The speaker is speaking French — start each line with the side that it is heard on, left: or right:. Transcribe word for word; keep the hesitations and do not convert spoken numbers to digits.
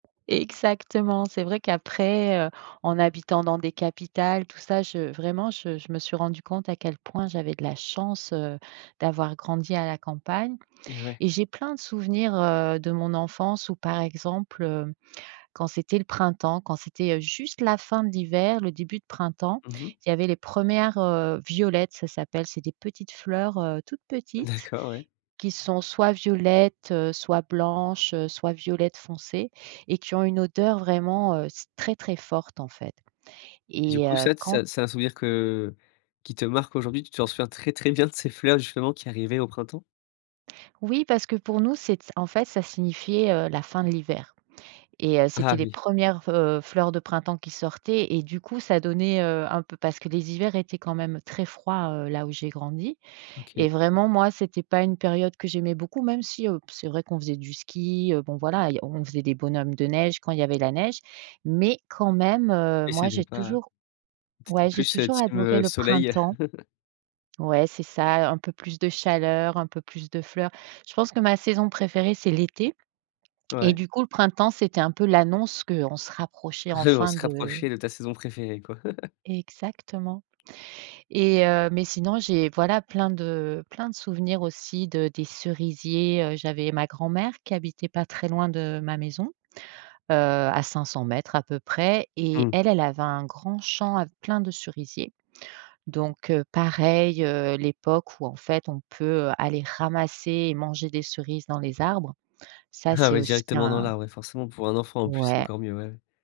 right: Exactement! C'est vrai qu'après, heu, en habitant dans des capitales tout ça, je vraiment je je me suis rendue compte à quel point j'avais de la chance, heu, d'avoir grandi à la campagne
left: Eh ouais.
right: et j'ai plein de souvenirs, heu, de mon enfance où, par exemple, heu, quand c'était le printemps, quand c'était, heu, juste la fin de l'hiver, le début de printemps,
left: Mmh mh.
right: il y avait les premières, heu, violettes, ça s'appelle c'est des petites fleurs, heu, toutes petites
left: D'accord, ouais.
right: qui sont soit violettes, soit blanches, soit violettes foncées et qui ont une odeur vraiment, heu, c'est très, très forte en fait
left: Du
right: et
left: coup
right: heu,
left: ça t c
right: quand
left: c'est un souvenir que, heu, qui te marque aujourd'hui, tu te souviens très, très bien de ces fleurs justement qui arrivaient au printemps?
right: Oui parce que pour nous c'est c en fait ça signifiait, heu, la fin de l'hiver et heu, c'était
left: Ah
right: les
left: oui.
right: premières v heu, fleurs de printemps qui sortaient et du coup ça donnait, heu, un peu parce que les hivers étaient quand même très froids, heu, là où j'ai grandi
left: OK.
right: et vraiment moi c'était pas une période que j'aimais beaucoup même si heu, c'est vrai qu'on faisait du ski, bon voilà on faisait des bonhommes de neige quand il y avait la neige, mais quand même, heu,
left: Et
right: moi
left: c'était
right: j'ai
left: pas
right: toujours
left: t'étais
right: ouais j'ai
left: plus, heu,
right: toujours
left: team,
right: adoré
left: heu,
right: le
left: soleil.
right: printemps ouais c'est ça, un peu plus de chaleur, un peu plus de fleurs. Je pense que ma saison préférée, c'est l'été et
left: Ouais.
right: du coup le printemps c'était un peu l'annonce qu'on se rapprochait
left: On
right: enfin
left: se
right: de
left: rapprochait de ta saison préférée, quoi.
right: Exactement et heu, mais sinon j'ai voilà plein de plein de souvenirs aussi de des cerisiers. J'avais ma grand-mère qui habitait pas très loin de ma maison, heu, à cinq cents mètres à peu près et
left: Mmh.
right: elle, elle avait un grand champ a plein de cerisiers donc heu, pareil, heu, l'époque où en fait on peut aller ramasser et manger des cerises dans les arbres, ça
left: Ah
right: c'est
left: ouais
right: aussi
left: directement dans
right: un
left: l'arbre, ouais, forcément pour un enfant en plus, c'est
right: Ouais.
left: encore mieux, ouais.